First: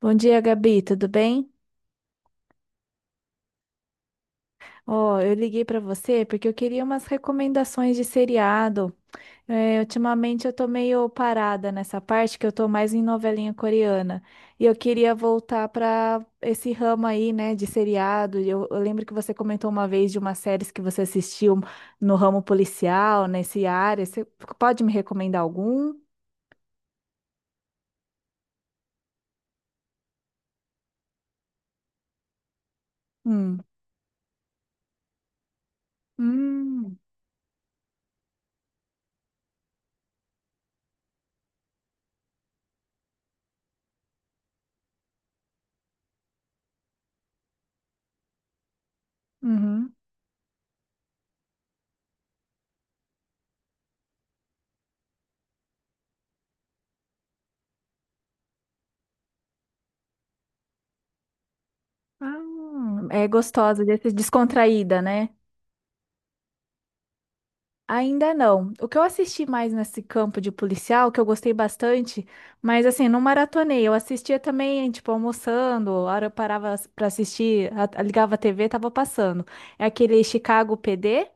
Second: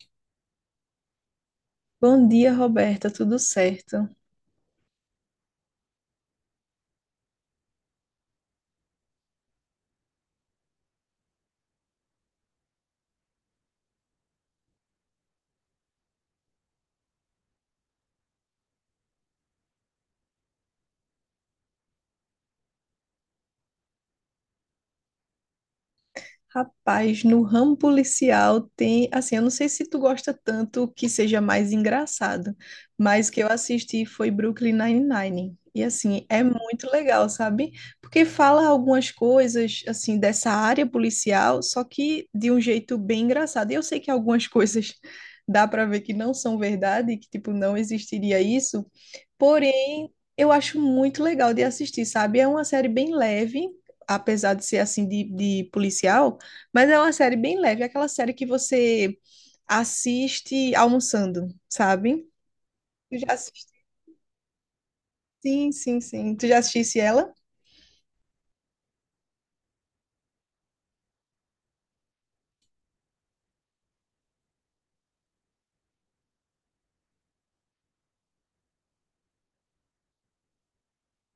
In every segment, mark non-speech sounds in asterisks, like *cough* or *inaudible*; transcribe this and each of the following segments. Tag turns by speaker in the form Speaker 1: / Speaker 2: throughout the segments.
Speaker 1: Bom dia, Gabi, tudo bem?
Speaker 2: Bom dia, Roberta, tudo certo?
Speaker 1: Ó, eu liguei para você porque eu queria umas recomendações de seriado. É, ultimamente eu tô meio parada nessa parte que eu tô mais em novelinha coreana. E eu queria voltar para esse ramo aí, né, de seriado. E eu lembro que você comentou uma vez de uma série que você assistiu no ramo policial, nesse área. Você pode me recomendar algum?
Speaker 2: Rapaz, no ramo policial tem, assim, eu não sei se tu gosta tanto que seja mais engraçado, mas o que eu
Speaker 1: Hum.
Speaker 2: assisti foi Brooklyn Nine-Nine. E assim, é muito
Speaker 1: Hum.
Speaker 2: legal, sabe? Porque fala algumas coisas assim dessa área policial, só que de um jeito bem engraçado. E eu sei que algumas *laughs* coisas dá para ver que não são verdade, que tipo não existiria isso.
Speaker 1: Uhum.
Speaker 2: Porém, eu acho muito legal de assistir, sabe? É uma série bem leve, apesar de ser assim de policial, mas é uma série bem leve, é aquela série que você assiste almoçando, sabe?
Speaker 1: Ah,
Speaker 2: Tu já
Speaker 1: é
Speaker 2: assisti?
Speaker 1: gostosa, descontraída, né?
Speaker 2: Sim, sim, sim. Tu já assistisse ela?
Speaker 1: Ainda não. O que eu assisti mais nesse campo de policial, que eu gostei bastante, mas assim, não maratonei. Eu assistia também, tipo, almoçando, a hora eu parava para assistir, ligava a TV, tava passando. É aquele Chicago PD,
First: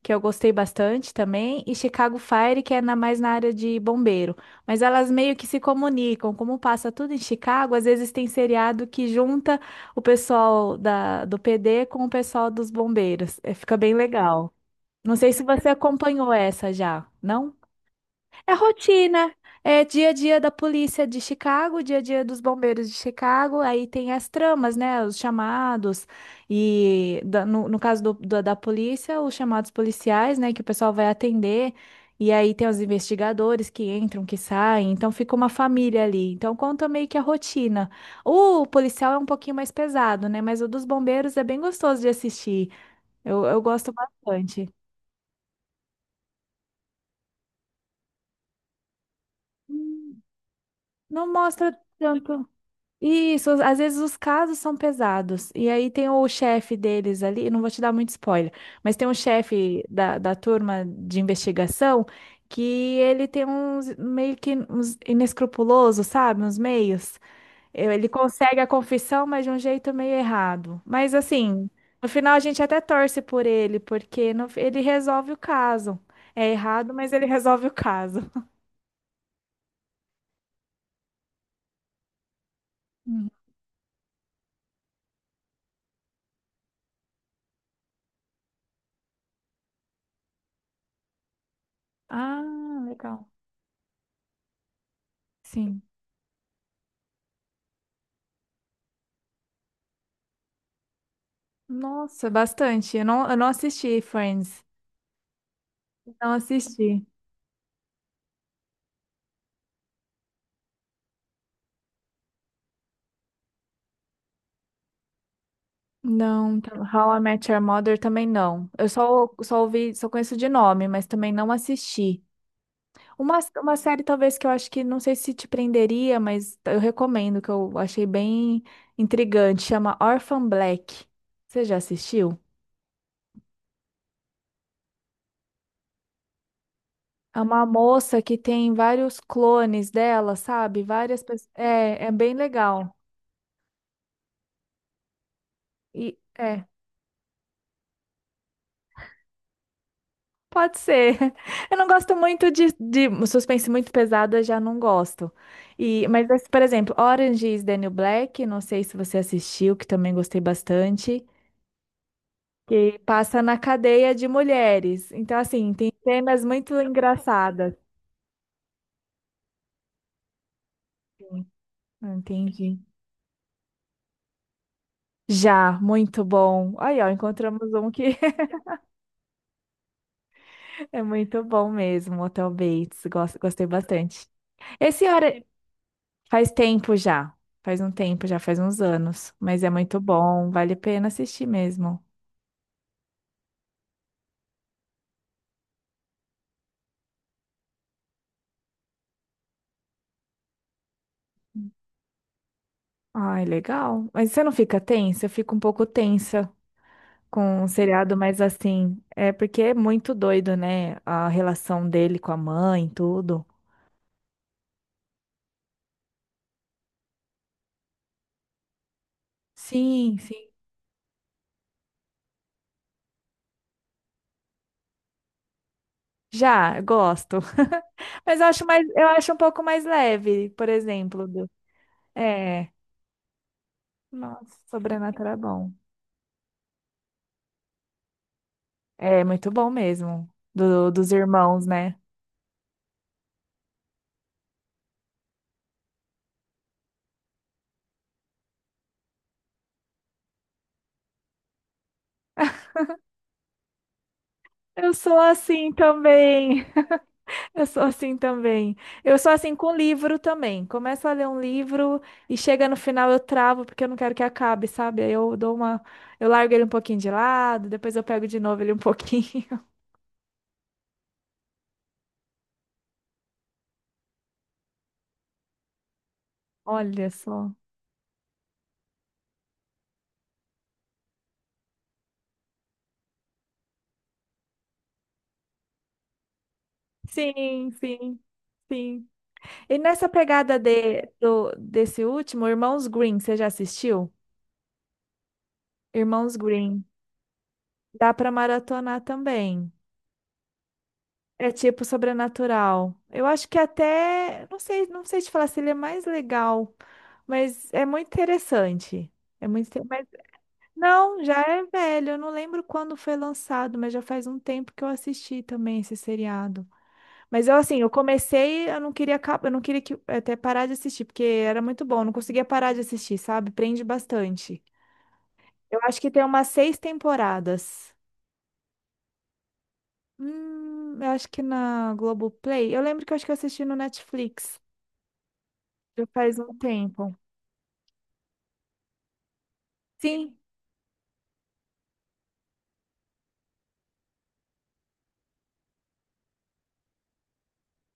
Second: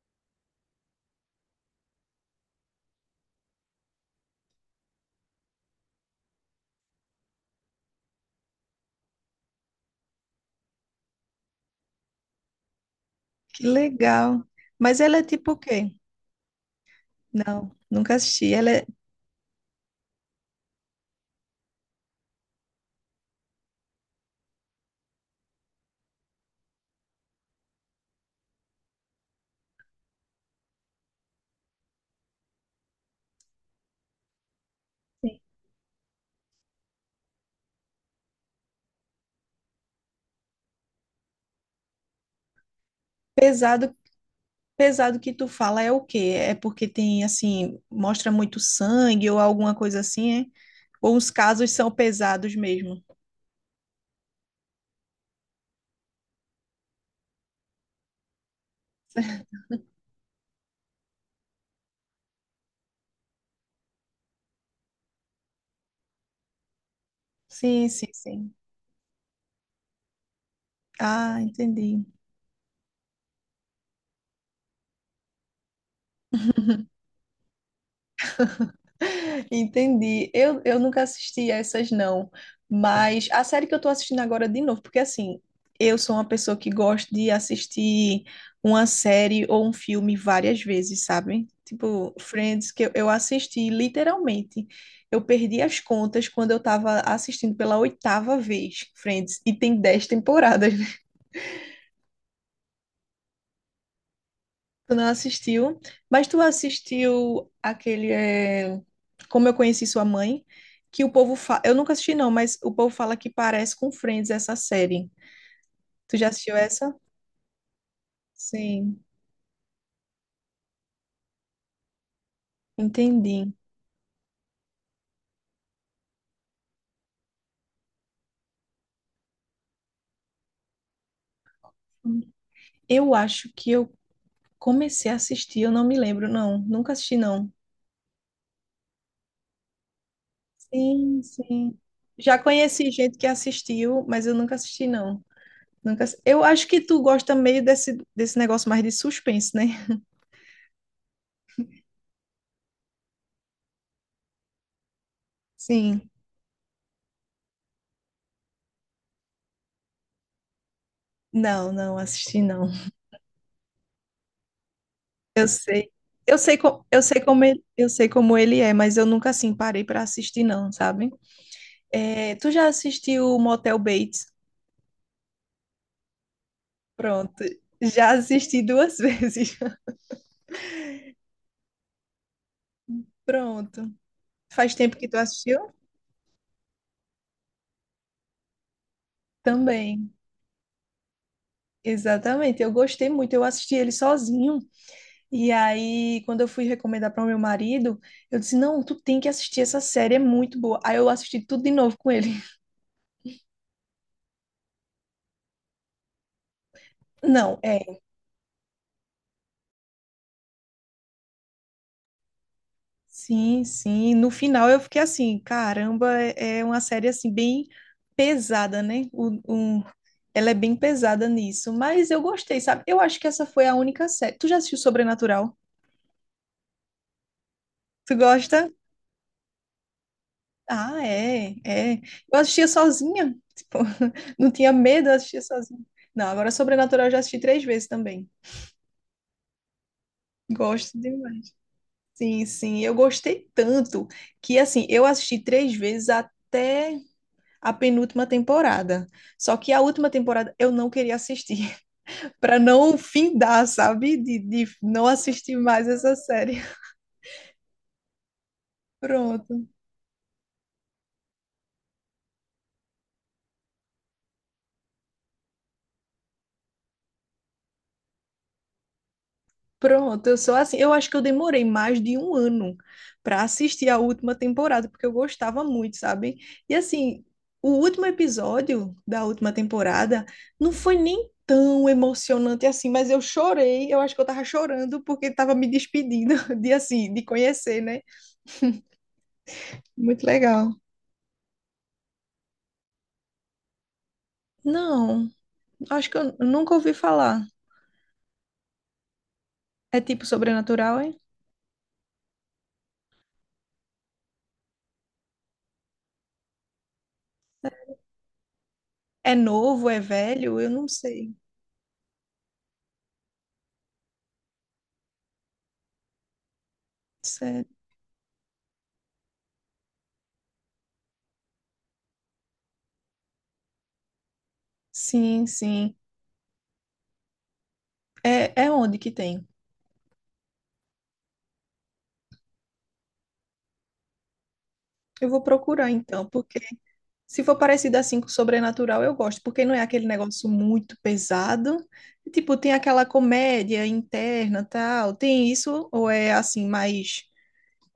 Speaker 1: que eu gostei bastante também, e Chicago Fire, que é mais na área de bombeiro. Mas elas meio que se comunicam, como passa tudo em Chicago, às vezes tem seriado que junta o pessoal do PD com o pessoal dos bombeiros. É,
Speaker 2: Que
Speaker 1: fica bem
Speaker 2: legal.
Speaker 1: legal.
Speaker 2: Mas ela
Speaker 1: Não
Speaker 2: é
Speaker 1: sei se
Speaker 2: tipo o
Speaker 1: você
Speaker 2: quê?
Speaker 1: acompanhou essa já, não?
Speaker 2: Não, nunca assisti.
Speaker 1: É
Speaker 2: Ela é
Speaker 1: rotina, é dia a dia da polícia de Chicago, dia a dia dos bombeiros de Chicago, aí tem as tramas, né? Os chamados, e no caso da polícia, os chamados policiais, né? Que o pessoal vai atender, e aí tem os investigadores que entram, que saem, então fica uma família ali. Então conta meio que a rotina. O policial é um pouquinho mais pesado, né? Mas o dos bombeiros é bem gostoso de assistir, eu gosto
Speaker 2: pesado,
Speaker 1: bastante.
Speaker 2: pesado que tu fala é o quê? É porque tem assim, mostra muito sangue ou alguma coisa assim, é? Ou os
Speaker 1: Não
Speaker 2: casos
Speaker 1: mostra
Speaker 2: são
Speaker 1: tanto.
Speaker 2: pesados mesmo?
Speaker 1: Isso, às vezes os casos são pesados. E aí tem o chefe deles ali, não vou te dar muito spoiler, mas tem um chefe da turma de investigação que ele tem uns meio que uns inescrupuloso, sabe? Uns meios.
Speaker 2: Sim,
Speaker 1: Ele
Speaker 2: sim, sim.
Speaker 1: consegue a confissão, mas de um jeito meio errado. Mas
Speaker 2: Ah,
Speaker 1: assim,
Speaker 2: entendi.
Speaker 1: no final a gente até torce por ele, porque ele resolve o caso. É errado, mas ele *laughs* resolve o caso.
Speaker 2: *laughs* Entendi. Eu nunca assisti a essas, não. Mas
Speaker 1: Hum.
Speaker 2: a série que eu tô assistindo agora de novo, porque assim, eu sou uma pessoa que gosta de assistir uma série ou um filme várias vezes, sabe? Tipo, Friends,
Speaker 1: Ah,
Speaker 2: que eu
Speaker 1: legal.
Speaker 2: assisti literalmente. Eu perdi as
Speaker 1: Sim.
Speaker 2: contas quando eu tava assistindo pela oitava vez, Friends, e tem 10 temporadas.
Speaker 1: Nossa, bastante. Eu não assisti Friends.
Speaker 2: Tu não assistiu, mas
Speaker 1: Não
Speaker 2: tu
Speaker 1: assisti.
Speaker 2: assistiu aquele é, Como Eu Conheci Sua Mãe, que o povo fala. Eu nunca assisti, não, mas o povo fala que parece com Friends essa série. Tu já assistiu
Speaker 1: Não,
Speaker 2: essa?
Speaker 1: How I Met Your Mother também não. Eu
Speaker 2: Sim,
Speaker 1: só ouvi, só conheço de nome, mas também não assisti. Uma,
Speaker 2: entendi.
Speaker 1: uma série talvez que eu acho que não sei se te prenderia, mas eu recomendo, que eu achei bem intrigante, chama Orphan Black. Você já assistiu?
Speaker 2: Eu acho que eu comecei a assistir, eu não me lembro, não. Nunca assisti,
Speaker 1: É
Speaker 2: não.
Speaker 1: uma moça que tem vários clones dela, sabe?
Speaker 2: Sim,
Speaker 1: Várias pessoas.
Speaker 2: sim.
Speaker 1: É, é bem
Speaker 2: Já conheci
Speaker 1: legal.
Speaker 2: gente que assistiu, mas eu nunca assisti, não. Nunca...
Speaker 1: E
Speaker 2: ass- Eu
Speaker 1: é.
Speaker 2: acho que tu gosta meio desse negócio mais de suspense, né?
Speaker 1: Pode ser. *laughs* Eu não gosto muito de suspense muito pesado, eu já não gosto. E,
Speaker 2: Sim.
Speaker 1: mas, assim, por exemplo, Orange is the New Black, não sei se você assistiu, que também gostei bastante,
Speaker 2: Não, não assisti, não.
Speaker 1: que passa na cadeia de mulheres. Então,
Speaker 2: Eu
Speaker 1: assim,
Speaker 2: sei.
Speaker 1: tem
Speaker 2: Eu
Speaker 1: cenas
Speaker 2: sei,
Speaker 1: muito engraçadas.
Speaker 2: eu sei como ele é, mas eu nunca assim parei para assistir não, sabe?
Speaker 1: Assim. Ah,
Speaker 2: É, tu já
Speaker 1: entendi.
Speaker 2: assistiu o Motel Bates?
Speaker 1: Já, muito bom. Aí, ó,
Speaker 2: Pronto.
Speaker 1: encontramos um
Speaker 2: Já
Speaker 1: que
Speaker 2: assisti duas *laughs* vezes.
Speaker 1: *laughs* é muito bom mesmo, Hotel Bates. Gosto, gostei
Speaker 2: Pronto.
Speaker 1: bastante.
Speaker 2: Faz tempo
Speaker 1: Esse
Speaker 2: que tu
Speaker 1: Ora-
Speaker 2: assistiu?
Speaker 1: Faz tempo já. Faz um tempo já, faz uns anos. Mas é muito
Speaker 2: Também.
Speaker 1: bom, vale a pena assistir mesmo.
Speaker 2: Exatamente. Eu gostei muito. Eu assisti ele sozinho. E aí, quando eu fui recomendar para o meu marido, eu disse: "Não, tu tem que assistir essa série, é muito boa". Aí eu assisti tudo de novo com ele. *laughs*
Speaker 1: Ai, legal. Mas você não fica tensa? Eu fico um pouco tensa
Speaker 2: Não,
Speaker 1: com um
Speaker 2: é,
Speaker 1: seriado, mas assim, é porque é muito doido, né? A relação dele com a mãe, tudo.
Speaker 2: sim, sim. No final eu fiquei assim, caramba, é uma série assim bem pesada, né?
Speaker 1: Sim,
Speaker 2: Ela
Speaker 1: sim.
Speaker 2: é bem pesada nisso, mas eu gostei, sabe? Eu acho que essa foi a única série. Tu já assistiu Sobrenatural?
Speaker 1: Já, gosto.
Speaker 2: Tu
Speaker 1: *laughs* Mas eu acho
Speaker 2: gosta?
Speaker 1: mais, eu acho um pouco mais leve, por
Speaker 2: Ah,
Speaker 1: exemplo, do...
Speaker 2: é, é. Eu assistia
Speaker 1: É,
Speaker 2: sozinha, tipo, *laughs* não
Speaker 1: nossa,
Speaker 2: tinha medo, eu
Speaker 1: Sobrenatural é
Speaker 2: assistia
Speaker 1: bom.
Speaker 2: sozinha. Não, agora Sobrenatural eu já assisti três vezes também.
Speaker 1: É muito bom mesmo,
Speaker 2: Gosto
Speaker 1: dos
Speaker 2: demais.
Speaker 1: irmãos, né?
Speaker 2: Sim, sim, eu gostei tanto que assim, eu assisti três vezes até a penúltima temporada. Só que a última temporada eu não queria assistir, *laughs* para não findar, sabe? De
Speaker 1: Eu
Speaker 2: não
Speaker 1: sou
Speaker 2: assistir
Speaker 1: assim
Speaker 2: mais essa série.
Speaker 1: também.
Speaker 2: *laughs*
Speaker 1: *laughs* Eu sou assim também. Eu sou assim
Speaker 2: Pronto,
Speaker 1: com livro também. Começo a ler um livro e chega no final eu travo porque eu não quero que acabe, sabe? Aí eu dou uma, eu largo ele um pouquinho de lado, depois eu pego de novo ele um pouquinho. *laughs*
Speaker 2: pronto. Eu sou assim. Eu acho que eu demorei mais de um ano para assistir a última temporada, porque eu gostava muito, sabe? E
Speaker 1: Olha
Speaker 2: assim,
Speaker 1: só.
Speaker 2: o último episódio da última temporada não foi nem tão emocionante assim, mas eu chorei. Eu acho que eu tava chorando porque tava me despedindo *laughs* de assim, de
Speaker 1: Sim,
Speaker 2: conhecer, né?
Speaker 1: sim, sim. E nessa
Speaker 2: Muito
Speaker 1: pegada
Speaker 2: legal.
Speaker 1: de, desse último, Irmãos Green, você já assistiu?
Speaker 2: Não, acho que eu
Speaker 1: Irmãos
Speaker 2: nunca
Speaker 1: Green.
Speaker 2: ouvi falar.
Speaker 1: Dá para maratonar também.
Speaker 2: É tipo sobrenatural, é?
Speaker 1: É tipo sobrenatural. Eu acho que até, não sei, não sei te falar se ele é mais legal, mas é muito interessante.
Speaker 2: É
Speaker 1: É muito, inte-
Speaker 2: novo, é
Speaker 1: mas
Speaker 2: velho? Eu não
Speaker 1: Não,
Speaker 2: sei.
Speaker 1: já é velho. Eu não lembro quando foi lançado, mas já faz um tempo que eu assisti também esse seriado.
Speaker 2: Isso
Speaker 1: Mas eu
Speaker 2: é-
Speaker 1: assim, eu comecei, eu não queria, eu não queria que até parar de assistir, porque era muito bom, eu não conseguia parar de assistir, sabe? Prende bastante.
Speaker 2: Sim,
Speaker 1: Eu
Speaker 2: sim.
Speaker 1: acho que tem umas seis temporadas.
Speaker 2: É, é onde que tem?
Speaker 1: Eu acho que na Globoplay. Eu lembro que eu acho que eu assisti no Netflix.
Speaker 2: Eu vou procurar
Speaker 1: Já
Speaker 2: então,
Speaker 1: faz um
Speaker 2: porque
Speaker 1: tempo.
Speaker 2: se for parecido assim com sobrenatural, eu gosto, porque não é aquele
Speaker 1: Sim,
Speaker 2: negócio muito pesado. Tipo, tem aquela comédia interna, tal. Tem isso, ou é assim, mais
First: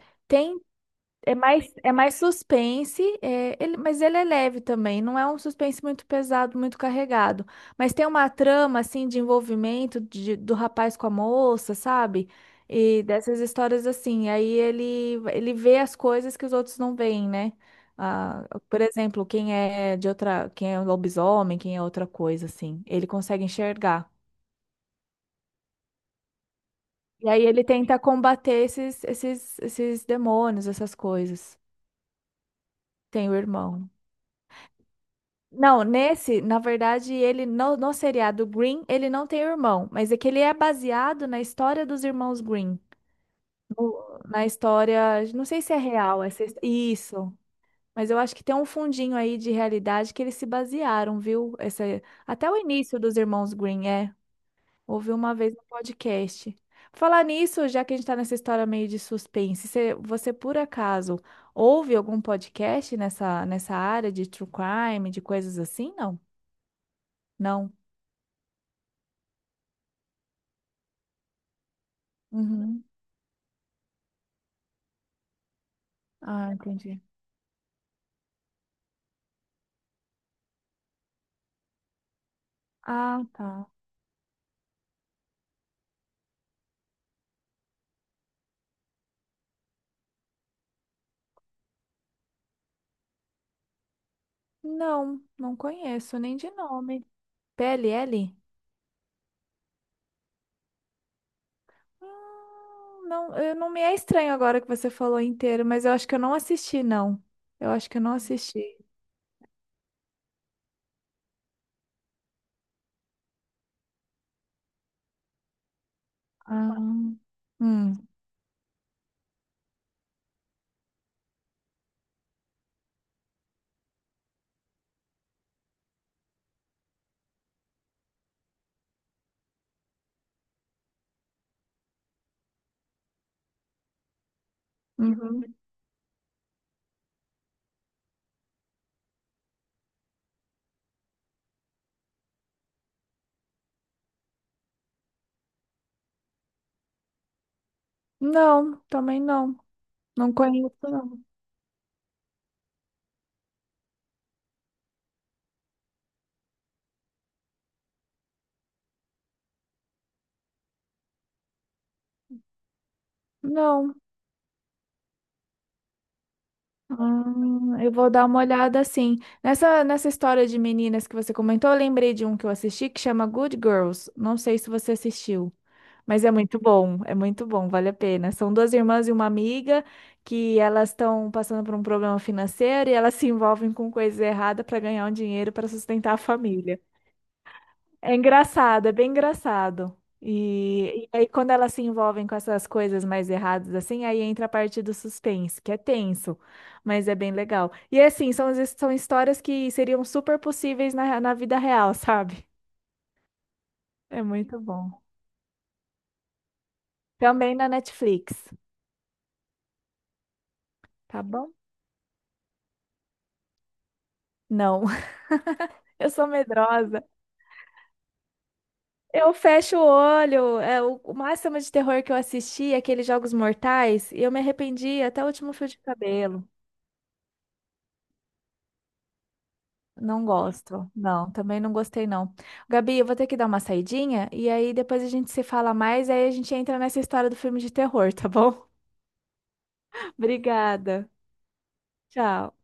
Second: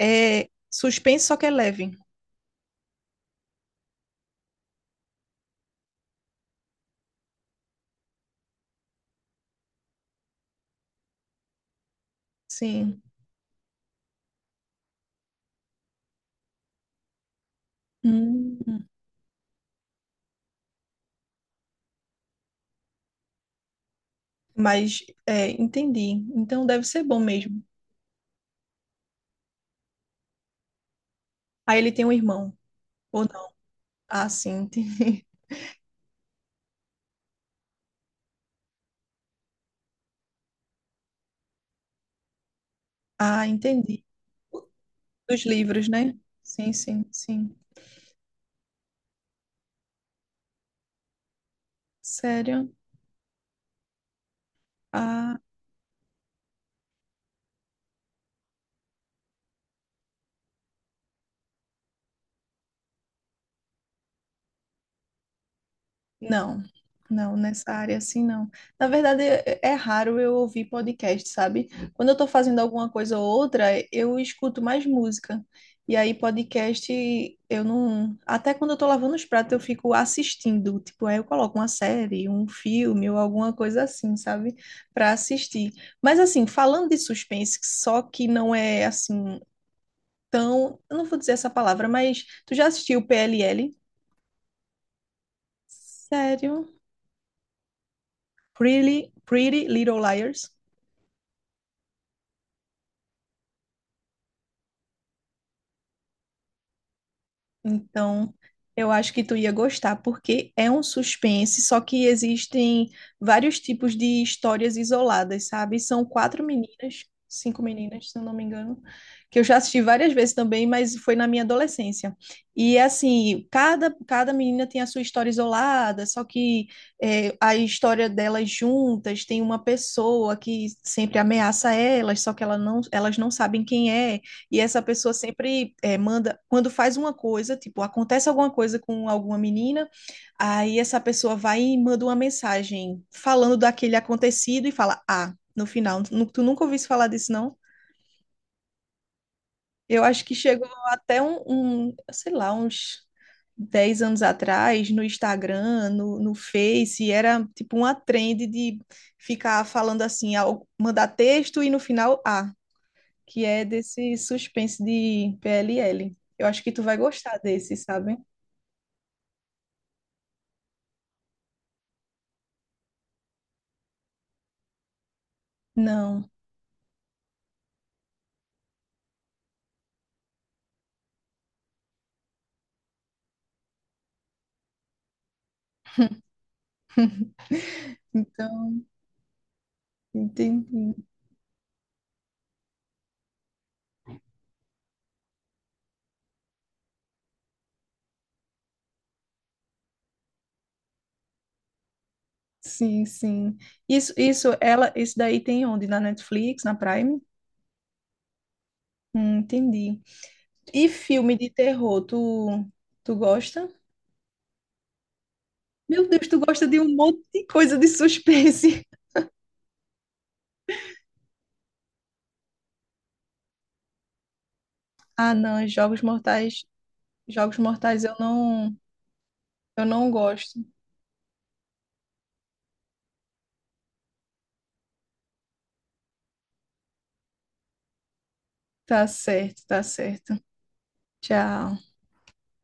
Speaker 2: é
Speaker 1: tem.
Speaker 2: suspense, só que é leve.
Speaker 1: É mais suspense, é, ele, mas ele é leve também. Não é um suspense muito pesado, muito carregado. Mas tem uma trama, assim, de envolvimento do rapaz com a moça, sabe?
Speaker 2: Sim.
Speaker 1: E dessas histórias assim. Aí ele vê as coisas que os outros não veem, né? Ah, por
Speaker 2: Hum,
Speaker 1: exemplo, quem é de outra, quem é um lobisomem, quem é outra coisa, assim. Ele consegue enxergar.
Speaker 2: mas é, entendi. Então deve ser bom
Speaker 1: E aí
Speaker 2: mesmo.
Speaker 1: ele tenta combater esses demônios, essas coisas.
Speaker 2: Aí ele tem um irmão. Ou
Speaker 1: Tem o irmão.
Speaker 2: Ah, sim, entendi. *laughs*
Speaker 1: Não, nesse, na verdade, ele no seriado Green, ele não tem irmão, mas é que ele é baseado na história dos irmãos Green.
Speaker 2: Ah, entendi.
Speaker 1: Na história,
Speaker 2: Dos
Speaker 1: não sei se é
Speaker 2: livros, né?
Speaker 1: real essa,
Speaker 2: Sim, sim,
Speaker 1: isso,
Speaker 2: sim.
Speaker 1: mas eu acho que tem um fundinho aí de realidade que eles se basearam, viu? Essa, até o
Speaker 2: Sério?
Speaker 1: início dos irmãos Green, é. Ouvi uma
Speaker 2: Ah.
Speaker 1: vez no podcast. Falar nisso, já que a gente está nessa história meio de suspense, você, por acaso ouve algum podcast nessa área de true crime, de coisas assim? Não?
Speaker 2: Não, não, nessa
Speaker 1: Não.
Speaker 2: área assim não. Na verdade, é raro eu ouvir podcast, sabe? Quando eu tô fazendo
Speaker 1: Uhum.
Speaker 2: alguma coisa ou outra, eu escuto mais música. E aí,
Speaker 1: Ah,
Speaker 2: podcast,
Speaker 1: entendi.
Speaker 2: eu não. Até quando eu tô lavando os pratos, eu fico assistindo. Tipo, aí eu coloco uma série, um filme ou
Speaker 1: Ah,
Speaker 2: alguma
Speaker 1: tá.
Speaker 2: coisa assim, sabe? Pra assistir. Mas, assim, falando de suspense, só que não é assim tão. Eu não vou dizer essa palavra, mas tu já assistiu PLL?
Speaker 1: Não, não conheço nem de
Speaker 2: Sério?
Speaker 1: nome. P L L?
Speaker 2: Pretty Little Liars.
Speaker 1: Não, eu, não me é estranho agora que você falou inteiro, mas eu acho que eu não assisti, não. Eu acho que eu não
Speaker 2: Então,
Speaker 1: assisti.
Speaker 2: eu acho que tu ia gostar, porque é um suspense, só que existem vários tipos de histórias isoladas, sabe? São quatro
Speaker 1: Ah.
Speaker 2: meninas, cinco
Speaker 1: Hum.
Speaker 2: meninas, se eu não me engano, que eu já assisti várias vezes também, mas foi na minha adolescência. E assim, cada menina tem a sua história isolada, só que é, a história delas juntas tem uma pessoa que sempre ameaça elas, só que ela não, elas não sabem quem é. E essa pessoa
Speaker 1: Uhum.
Speaker 2: sempre é, manda, quando faz uma coisa, tipo, acontece alguma coisa com alguma menina, aí essa pessoa vai e manda uma mensagem falando daquele acontecido e fala, ah, no final, tu nunca ouviste falar disso, não?
Speaker 1: Não, também não.
Speaker 2: Eu acho
Speaker 1: Não
Speaker 2: que chegou
Speaker 1: conheço,
Speaker 2: até
Speaker 1: não.
Speaker 2: sei lá, uns 10 anos atrás, no Instagram, no Face, era tipo uma trend de ficar falando assim, mandar texto e no final, ah, que é
Speaker 1: Não.
Speaker 2: desse suspense de PLL. Eu acho que tu vai gostar desse,
Speaker 1: Ah, eu vou
Speaker 2: sabe?
Speaker 1: dar uma olhada assim. Nessa história de meninas que você comentou, eu lembrei de um que eu assisti que chama Good Girls. Não sei se você assistiu, mas
Speaker 2: Não.
Speaker 1: é muito bom. É muito bom, vale a pena. São duas irmãs e uma amiga que elas estão passando por um problema financeiro e elas se envolvem com coisas erradas para ganhar um dinheiro para sustentar a família. É
Speaker 2: Então,
Speaker 1: engraçado, é bem engraçado.
Speaker 2: entendi.
Speaker 1: E aí, quando elas se envolvem com essas coisas mais erradas, assim, aí entra a parte do suspense, que é tenso, mas é bem legal. E assim, são, são histórias que seriam super possíveis na vida real, *laughs* sabe?
Speaker 2: Sim, sim. Isso,
Speaker 1: É
Speaker 2: isso,
Speaker 1: muito
Speaker 2: ela,
Speaker 1: bom.
Speaker 2: isso daí tem onde? Na Netflix, na Prime?
Speaker 1: Também na Netflix,
Speaker 2: Entendi. E
Speaker 1: tá
Speaker 2: filme de
Speaker 1: bom?
Speaker 2: terror, tu gosta?
Speaker 1: Não, *laughs*
Speaker 2: Meu
Speaker 1: eu
Speaker 2: Deus,
Speaker 1: sou
Speaker 2: tu gosta de um
Speaker 1: medrosa.
Speaker 2: monte de coisa de suspense. *laughs*
Speaker 1: Eu fecho o olho. É, o máximo de terror que eu assisti é aqueles Jogos Mortais, e eu me arrependi até o
Speaker 2: Ah,
Speaker 1: último
Speaker 2: não,
Speaker 1: fio de
Speaker 2: Jogos
Speaker 1: cabelo.
Speaker 2: Mortais, Jogos Mortais eu não
Speaker 1: Não
Speaker 2: gosto.
Speaker 1: gosto. Não, também não gostei, não. Gabi, eu vou ter que dar uma saidinha e aí depois a gente se fala mais, aí a gente entra nessa história do filme de terror, tá bom?
Speaker 2: Tá certo, tá
Speaker 1: *laughs*
Speaker 2: certo.
Speaker 1: Obrigada.
Speaker 2: Tchau.
Speaker 1: Tchau.